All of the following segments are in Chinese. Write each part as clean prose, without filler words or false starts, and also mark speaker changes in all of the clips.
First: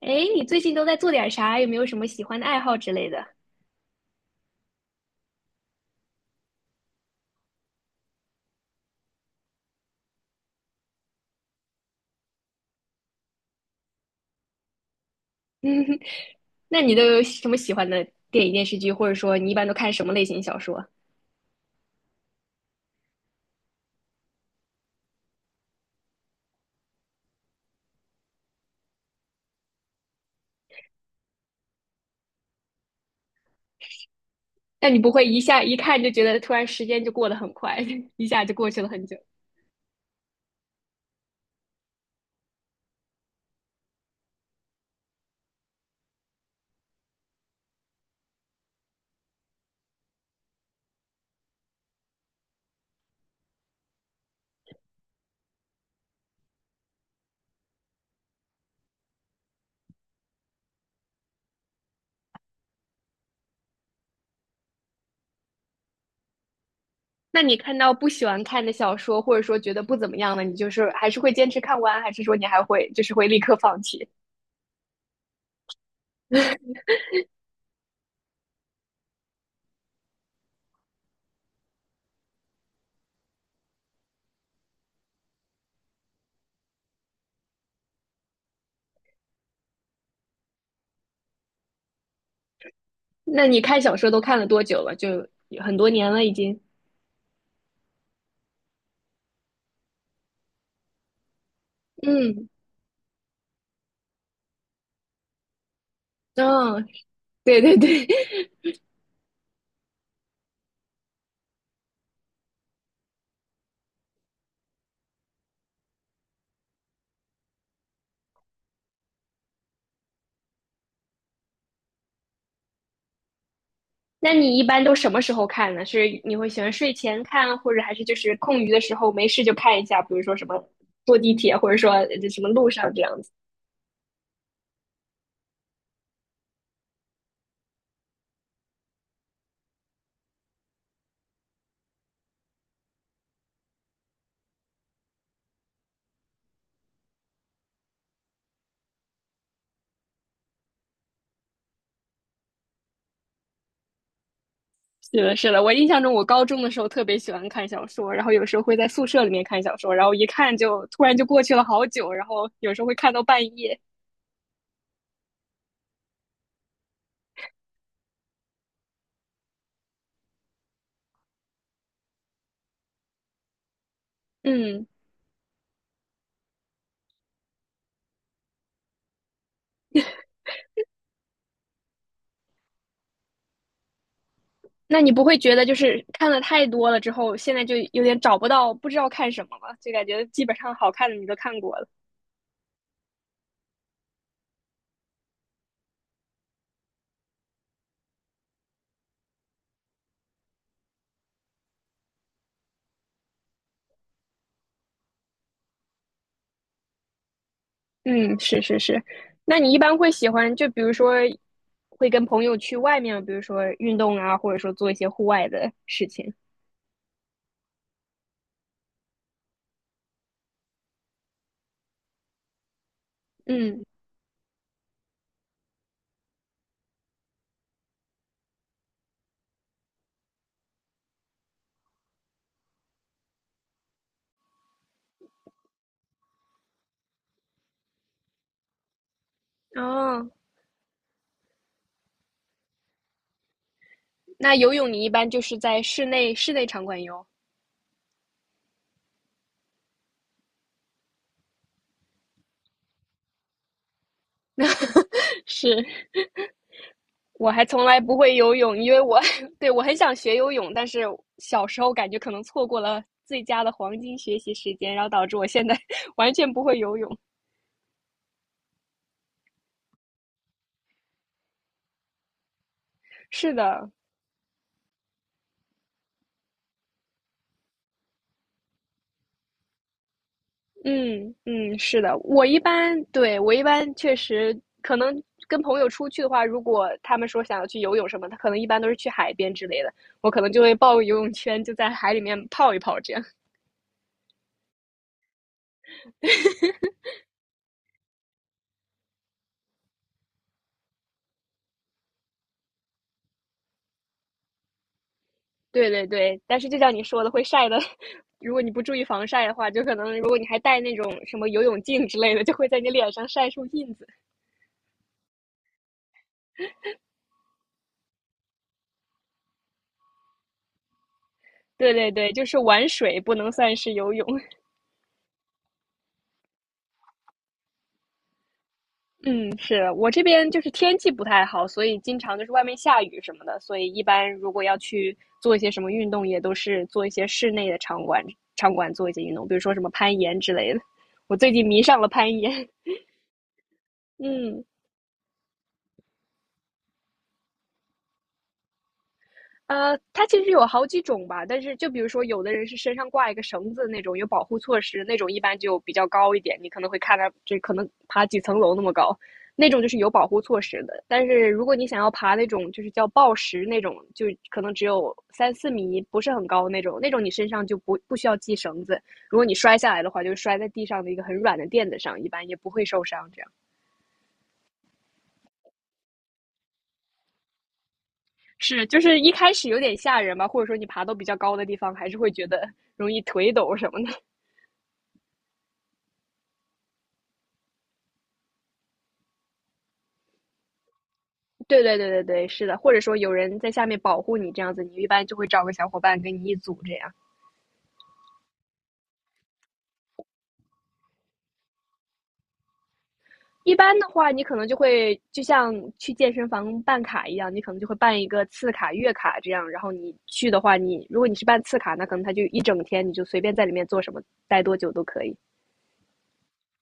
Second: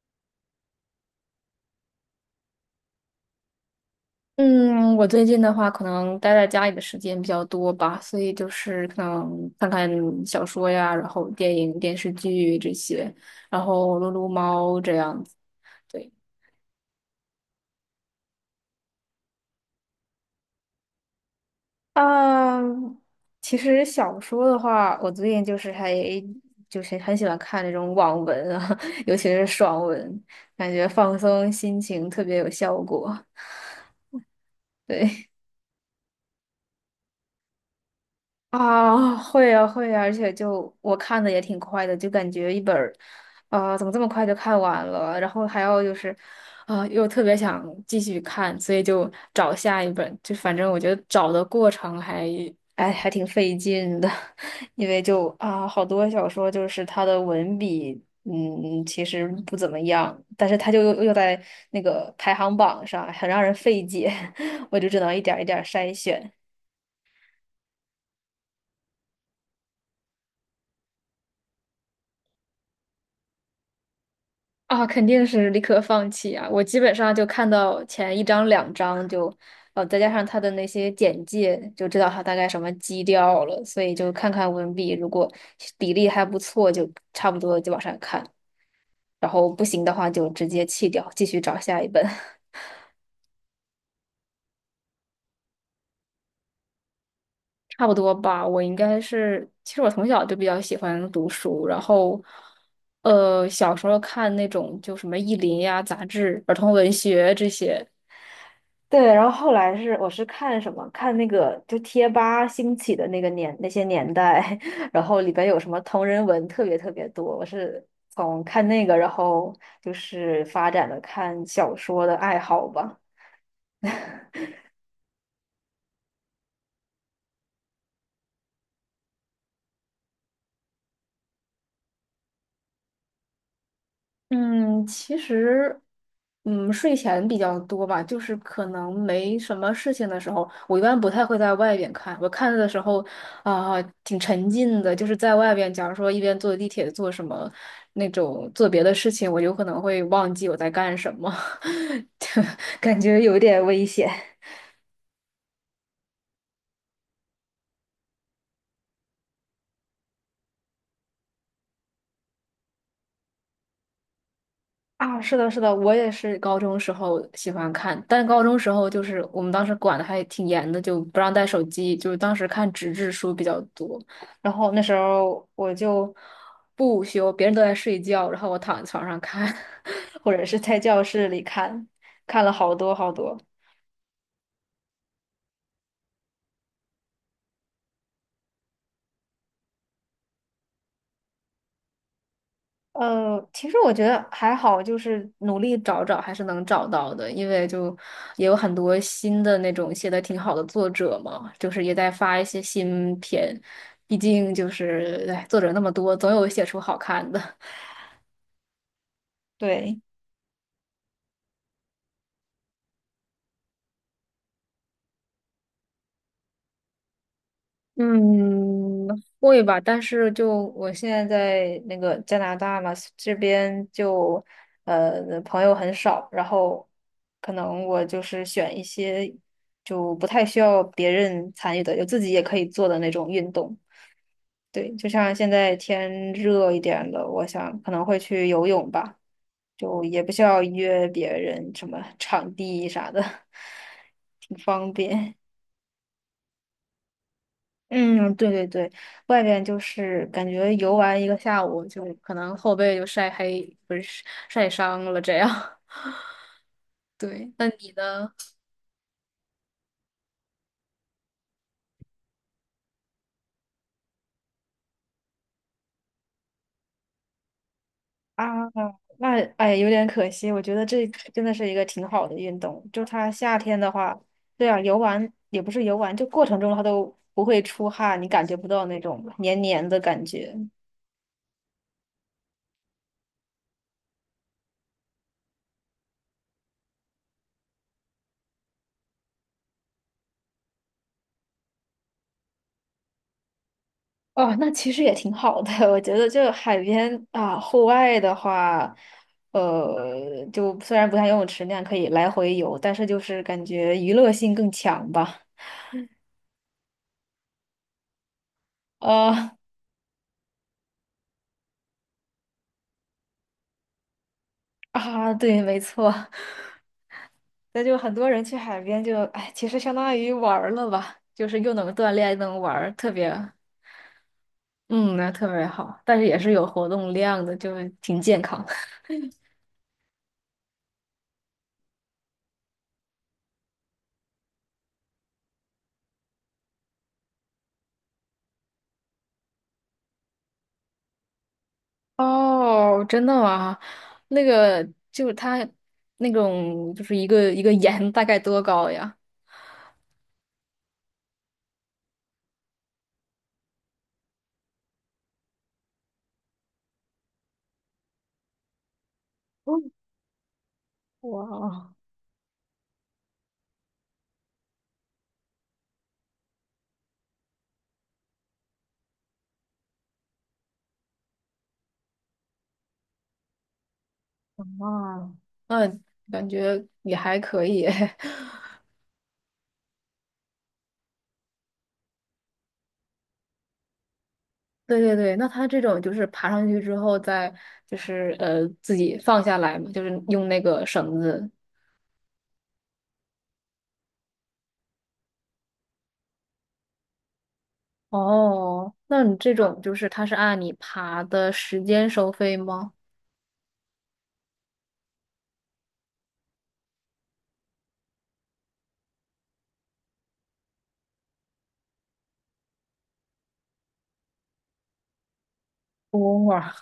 Speaker 1: 哎，你最近都在做点啥？有没有什么喜欢的爱好之类的？
Speaker 2: 嗯，我最近的话，可能待在家里的时间比较多吧，所以就是可能看看小说呀，然后电影、电视剧这些，然后撸撸猫这样子。对。
Speaker 1: 那你都有什么喜欢的电影、电视剧，或者说你一般都看什么类型小说？
Speaker 2: 嗯，其实小说的话，我最近就是还就是很喜欢看那种网文啊，尤其是爽文，感觉放松心情特别有效果。
Speaker 1: 但你不会
Speaker 2: 对，
Speaker 1: 一下一看就觉得突然时间就过得很快，一下就过去了很久。
Speaker 2: 啊，会啊会啊，而且就我看的也挺快的，就感觉一本儿，啊、怎么这么快就看完了？然后还要就是，啊、又特别想继续看，所以就找下一本。就反正我觉得找的过程还，哎，还挺费劲的，因为就啊、好多小说就是它的文笔，嗯，其实不怎么样，但是它就又在那个排行榜上，很让人费解，我就只能一点儿一点儿筛选。
Speaker 1: 那你看到不喜欢看的小说，或者说觉得不怎么样的，你就是还是会坚持看完，还是说你还会就是会立刻放弃？
Speaker 2: 啊，肯定是立刻放弃啊！我基本上就看到前一章、两章就，再加上他的那些简介，就知道他大概什么基调了，所以就看看文笔，如果比例还不错，就差不多就往上看，然后不行的话就直接弃掉，继续找下一本。
Speaker 1: 那你看小说都看了多久了？就很多年了已经。
Speaker 2: 差不多吧。我应该是，其实我从小就比较喜欢读书，然后，
Speaker 1: 嗯，
Speaker 2: 小时候看那种就什么《意林》呀、杂志、儿童
Speaker 1: 嗯、
Speaker 2: 文学这
Speaker 1: 对对
Speaker 2: 些。
Speaker 1: 对，
Speaker 2: 对，然后后来我是看什么？看那个就贴吧兴起的那个年那些年代，然后里边有什么同人文特别特别多。我是从看那个，然后就是发展了看小说的爱好吧。
Speaker 1: 那你一般都什么时候看呢？是你会喜欢睡前看，或者还是就是空余的时候没事就看一下？比如说什么坐地铁，或者说什么路上这样子。
Speaker 2: 嗯，其实，嗯，睡前比较多吧，就是可能没什么事情的时候，我一般不太会在外边看。我看的时候，啊、挺沉浸的，就是在外边，假如说一边坐地铁做什么那种做别的事情，我有可能会忘记我在干什么，感觉有点危险。
Speaker 1: 是的，是的，我印象中我高中的时候特别喜欢看小说，然后有时候会在宿舍里面看小说，然后一看就突然就过去了好久，然后有时候会看到半夜。
Speaker 2: 啊，是的，是的，我也是高中时候喜欢看，但高中时候就是我们当时管的还挺严的，就不让带手机，就是当时看纸质书比较多。然后那
Speaker 1: 嗯，
Speaker 2: 时候我就不午休，别人都在睡觉，然后我躺在床上看，或者是在教室里看，看了好多好多。
Speaker 1: 那你不会觉得就是看了太多了之后，现在就有点找不到不知道看什么了，就感觉基本上好看的你都看过了。
Speaker 2: 其实我觉得还好，就是努力找找还是能找到的，因为就也有很多新的那种写的挺好的作者嘛，就是也在发一些新片，毕竟就是，哎，作者那么多，总有写出好看的。
Speaker 1: 嗯，是是是。那你一般
Speaker 2: 对。
Speaker 1: 会喜欢，就比如说，会跟朋友去外面，比如说运动啊，或者说做一些户外的事情。
Speaker 2: 嗯，会吧，但是就我现在在那个加拿大嘛，这
Speaker 1: 嗯，
Speaker 2: 边就朋友很少，然后可能我就是选一些就不太需要别人参与的，就自己也可以做的那种运动。对，就像现在天热一点了，我想可能会去游泳吧，就也
Speaker 1: 哦，
Speaker 2: 不需要约别人什么场地啥的，
Speaker 1: 那
Speaker 2: 挺
Speaker 1: 游泳
Speaker 2: 方
Speaker 1: 你一般
Speaker 2: 便。
Speaker 1: 就是在室内室内场馆游。
Speaker 2: 嗯，对对对，外边就是感觉游玩一个下午，就可能后背就晒黑，不是晒伤了这 样。
Speaker 1: 是，我
Speaker 2: 对，
Speaker 1: 还
Speaker 2: 那
Speaker 1: 从
Speaker 2: 你
Speaker 1: 来不
Speaker 2: 呢？
Speaker 1: 会游泳，因为我 对我很想学游泳，但是小时候感觉可能错过了最佳的黄金学习时间，然后导致我现在 完全不会游泳。
Speaker 2: 啊，那哎，有点可惜。我觉得这真的是一个挺好的运动。就它
Speaker 1: 是
Speaker 2: 夏天
Speaker 1: 的，
Speaker 2: 的话，对啊，游玩也不是游玩，就过程中它都不会出汗，你感觉不到那种黏黏的感觉。
Speaker 1: 嗯嗯，是的，我一般对，我一般确实可能跟朋友出去的话，如果他们说想要去游泳什么，他可能一般都是去海边之类的，我可能就会抱个游泳圈，就在海里面泡一泡这样。
Speaker 2: 哦，那其实也挺好的。我觉得就海边啊，户外的话，就虽然不像游泳池那样可以来回游，但是就是感觉娱乐性更强吧。
Speaker 1: 对对对，但是就像你说的，会晒的，如果你不注意防晒的
Speaker 2: 呃
Speaker 1: 话，就可能如果你还戴那种什么游泳镜之类的，就会在你脸上晒出印子。
Speaker 2: 对，没错。那就很多人去海边就，哎，其实相当于玩儿了吧，就是又
Speaker 1: 对
Speaker 2: 能
Speaker 1: 对
Speaker 2: 锻
Speaker 1: 对，
Speaker 2: 炼，又
Speaker 1: 就是
Speaker 2: 能玩
Speaker 1: 玩
Speaker 2: 儿特
Speaker 1: 水
Speaker 2: 别，
Speaker 1: 不能算是游泳。
Speaker 2: 嗯，那特别好。但是也是有活动量的，就挺健康。
Speaker 1: 嗯，是，我这边就是天气不太好，所以经常就是外面下雨什么的，所以一般如果要去做一些什么运动，也都是做一些室内的场馆，场馆做一些运动，比如说什么攀岩之类的。我最近迷上了攀岩，
Speaker 2: 哦，真的吗？那
Speaker 1: 嗯。
Speaker 2: 个就是它那种就是一个一个盐大概多高呀？
Speaker 1: 它其实有好几种吧，但是就比如说，有的人是身上挂一个绳子那种，有保护措施那种，一般就比较高一点，你可能会看它，这可能爬几层楼那么高，那种就
Speaker 2: 嗯，
Speaker 1: 是有保护措施的。但是如果你
Speaker 2: 哇，
Speaker 1: 想要爬那种就是叫抱石那种，就可能只有三四米，不是很高那种，那种你身上就不需要系绳子，如果你摔下来的话，就摔在地上的一个很软的垫子上，一般也不会受伤。这样
Speaker 2: 哇，那嗯，感觉也还可以。
Speaker 1: 是，就是一开始有点吓人吧，或者说你爬到比较高的地方，还是会觉得容易腿抖什么的。
Speaker 2: 对对对，那它这种就是爬上去之后再就是自己放下来嘛，就是用那个绳子。
Speaker 1: 对对对对对，是的，或者说有人在下面保护你这样子，你一般就会找个小伙伴跟你一组这样。
Speaker 2: 哦，那你这种就是它是按你爬的时间收费吗？
Speaker 1: 一般的话，你可能就会就像去健身房办卡一样，你可能就会办一个次卡、月卡这样。然后你去的话，你如果你是办次卡，那可能他就一整天，你就随便在里面做什么，待多久都可以。
Speaker 2: 哇，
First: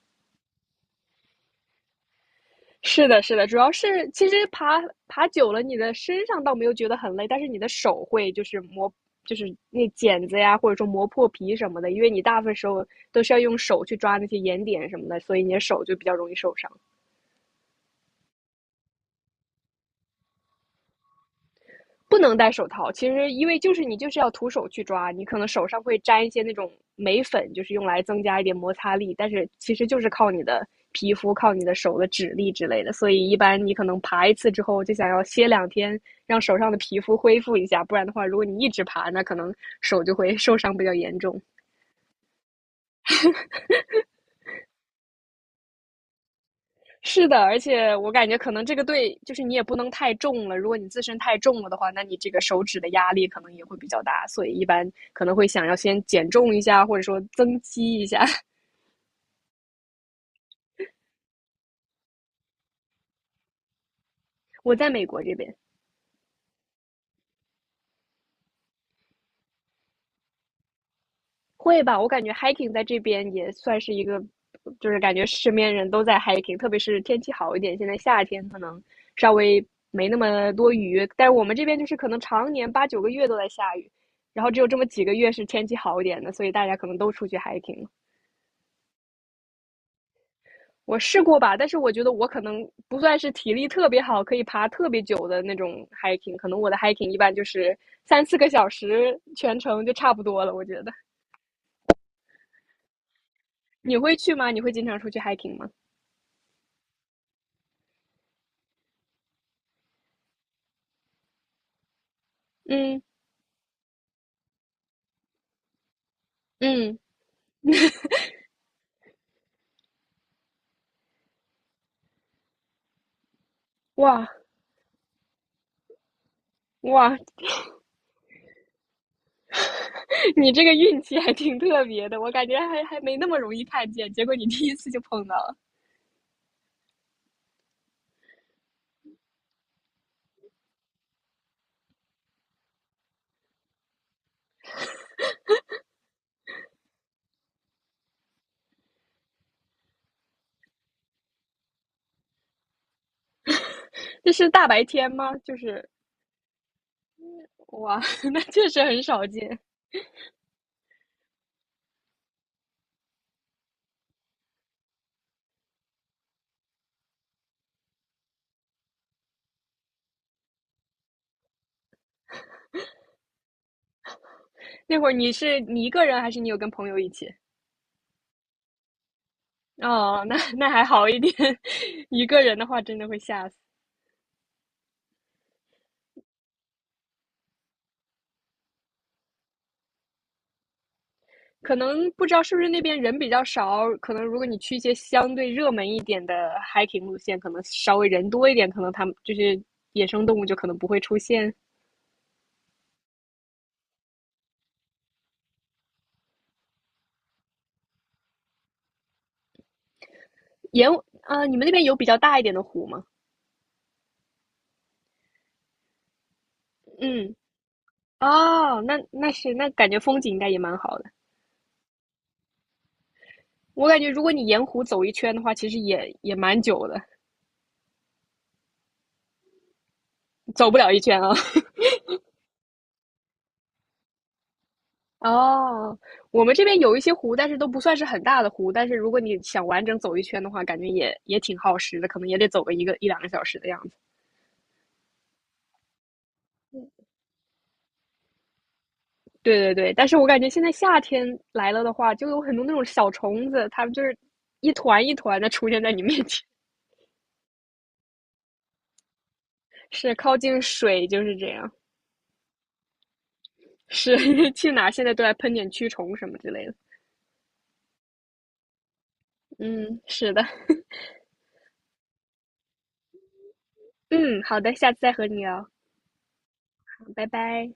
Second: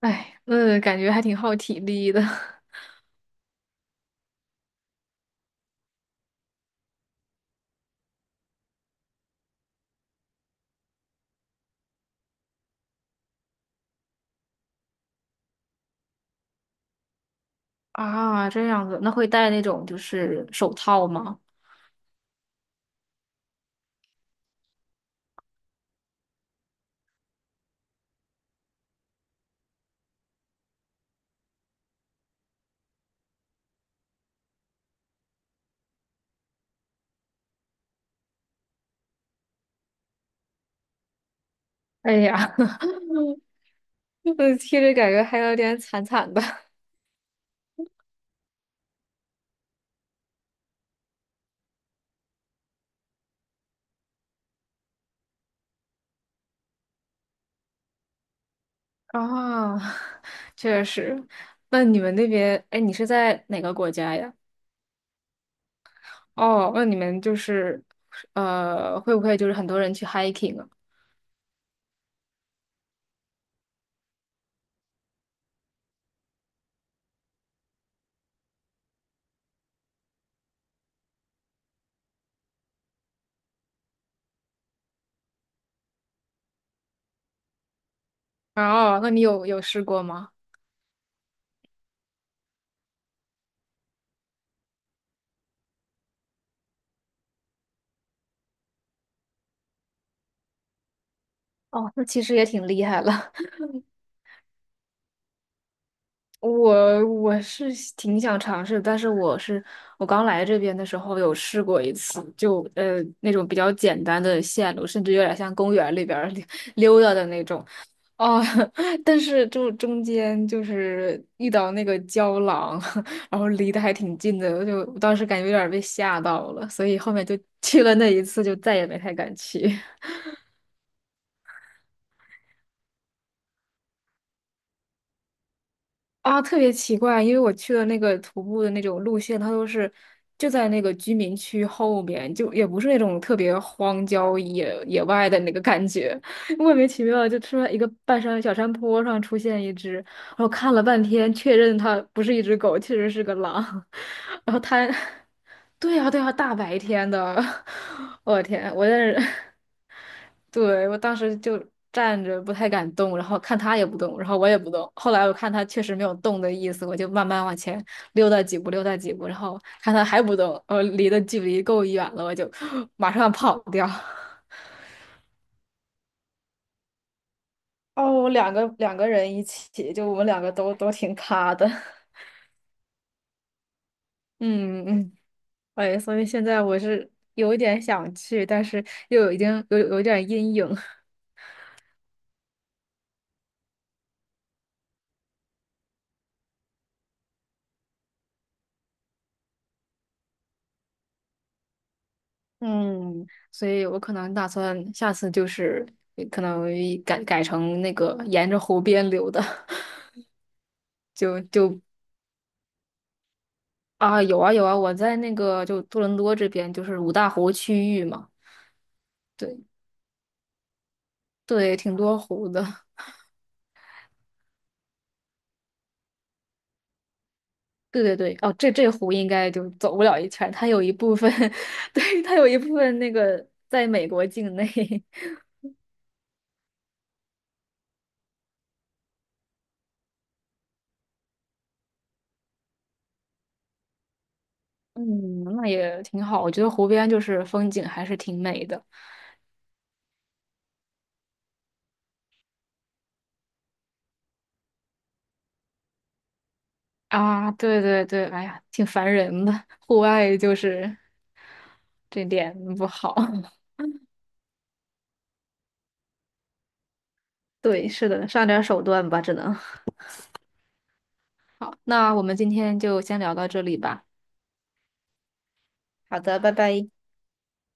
Speaker 2: 哎，那感觉还挺耗体力的。
Speaker 1: 是的，是的，主要是其实爬久了，你的身上倒没有觉得很累，但是你的手会就是磨，就是那剪子呀，或者说磨破皮什么的，因为你大部分时候都是要用手去抓那些岩点什么的，所以你的手就比较容易受伤。
Speaker 2: 啊，这样子，那会戴那种就是手套吗？
Speaker 1: 不能戴手套，其实因为就是你就是要徒手去抓，你可能手上会沾一些那种眉粉，就是用来增加一点摩擦力，但是其实就是靠你的皮肤、靠你的手的指力之类的。所以一般你可能爬一次之后就想要歇两天，让手上的皮肤恢复一下，不然的话，如果你一直爬，那可能手就会受伤比较严重。
Speaker 2: 哎呀，嗯，听着感觉还有点惨惨的。
Speaker 1: 是的，而且我感觉可能这个对就是你也不能太重了，如果你自身太重了的话，那你这个手指的压力可能也会比较大，所以一般可能会想要先减重一下，或者说增肌一下。
Speaker 2: 啊，确实。那你们那边，哎，你是在哪个国家呀？
Speaker 1: 我在美国这边
Speaker 2: 哦，那你们就是，会不会就是很多人去 hiking 啊？
Speaker 1: 会吧，我感觉 hiking 在这边也算是一个，就是感觉身边人都在 hiking，特别是天气好一点，现在夏天可能稍微没那么多雨，但是我们这边就是可能常年八九个月都在下雨，然后只有这么几个月是天气好一点的，所以大家可能都出去 hiking。
Speaker 2: 哦，那你有有试过吗？
Speaker 1: 我试过吧，但是我觉得我可能不算是体力特别好，可以爬特别久的那种 hiking，可能我的 hiking 一般就是三四个小时全程就差不多了。我觉得
Speaker 2: 哦，那其实也挺厉害了。
Speaker 1: 你会去吗？你会经常出去 hiking 吗？
Speaker 2: 我是挺想尝试，但是我刚来这边的时候有试过一次，就
Speaker 1: 嗯
Speaker 2: 那种比较简单的线路，甚至有点像公园里边儿溜
Speaker 1: 嗯，
Speaker 2: 溜达的那种，哦，但是就中间就是遇到那个郊狼，然后离得还挺
Speaker 1: 哇
Speaker 2: 近的，就我当时感觉有点儿被吓到了，所以后
Speaker 1: 哇，
Speaker 2: 面就去了那一次，就再也没太敢去。
Speaker 1: 你这个运气还挺特别的，我感觉还没那么容易看见，结果你第一次就碰到了。
Speaker 2: 啊，特别奇怪，因为我去的那个徒步的那种路线，它都是就在那个居民区后面，就也不是那种特别荒郊野外的那个感觉，莫名其妙地就突然一个半山小山坡上出现一只，然后看了半天，确认它不是一只狗，确实是个狼，
Speaker 1: 这 是
Speaker 2: 然后
Speaker 1: 大白
Speaker 2: 它，
Speaker 1: 天吗？就 是
Speaker 2: 对呀对呀，大白天的，
Speaker 1: 哇，那
Speaker 2: 我
Speaker 1: 确
Speaker 2: 天，
Speaker 1: 实
Speaker 2: 我在
Speaker 1: 很
Speaker 2: 那儿
Speaker 1: 少见。
Speaker 2: 对，我当时就站着不太敢动，然后看他也不动，然后我也不动。后来我看他确实没有动的意思，我就慢慢往前溜达几步，溜达几步，然后看他还不动，我离的距离够远了，我就 马上跑掉。
Speaker 1: 那会儿你是你一个人还是你有跟朋友一起？
Speaker 2: 哦，我两个人一起，就我
Speaker 1: 哦，
Speaker 2: 们
Speaker 1: 那
Speaker 2: 两个
Speaker 1: 那
Speaker 2: 都
Speaker 1: 还
Speaker 2: 都
Speaker 1: 好
Speaker 2: 挺
Speaker 1: 一点，
Speaker 2: 卡的。
Speaker 1: 一 个人的话真的会吓死。
Speaker 2: 嗯嗯，哎，所以现在我是有一点想去，但是已经有一点阴影。
Speaker 1: 可能不知道是不是那边人比较少，可能如果你去一些相对热门一点的 hiking 路线，可能稍微人多一点，可能他们就是野生动物就可能不会出现。
Speaker 2: 嗯，所以我可能打算下次就是可能改成那个沿着湖边流的，
Speaker 1: 沿
Speaker 2: 就
Speaker 1: 你们那
Speaker 2: 就
Speaker 1: 边有比较大一点的湖吗？
Speaker 2: 啊有啊有啊，我在那个就多伦多这边就是五大
Speaker 1: 嗯，
Speaker 2: 湖区域嘛，
Speaker 1: 哦，那那是
Speaker 2: 对
Speaker 1: 那感觉风景应该也蛮好的。
Speaker 2: 对，挺多湖的，
Speaker 1: 我感觉如果你沿湖走一圈的话，其实也也蛮久的，
Speaker 2: 对对对，哦，这湖应该就走不了一圈，它
Speaker 1: 走不
Speaker 2: 有
Speaker 1: 了
Speaker 2: 一
Speaker 1: 一
Speaker 2: 部
Speaker 1: 圈
Speaker 2: 分，
Speaker 1: 啊。
Speaker 2: 对它有一部分那个在美国境内，
Speaker 1: 哦，我们这边有一些湖，但是都不算是很大的湖。但是如果你想完整走一圈的话，感觉也也挺耗时的，可能也得走个一个一两个小时的样子。
Speaker 2: 嗯，那也挺好，我觉得湖边就是风景还是挺美的。
Speaker 1: 对对对，但是我感觉现在夏天来了的话，就有很多那种小虫子，它们就是一团一团的出现在你面前，
Speaker 2: 啊，对对对，哎呀，挺烦人的。户
Speaker 1: 是靠
Speaker 2: 外就
Speaker 1: 近
Speaker 2: 是
Speaker 1: 水就是这样，
Speaker 2: 这点不好。
Speaker 1: 是 去哪儿现在都来喷点驱虫什么之类的。
Speaker 2: 对，是的，上点手段吧，只能。
Speaker 1: 嗯，是的，
Speaker 2: 好，那我们今天就先聊到这里吧。
Speaker 1: 嗯，好的，下次再和你聊，
Speaker 2: 好的，拜拜。
Speaker 1: 拜拜。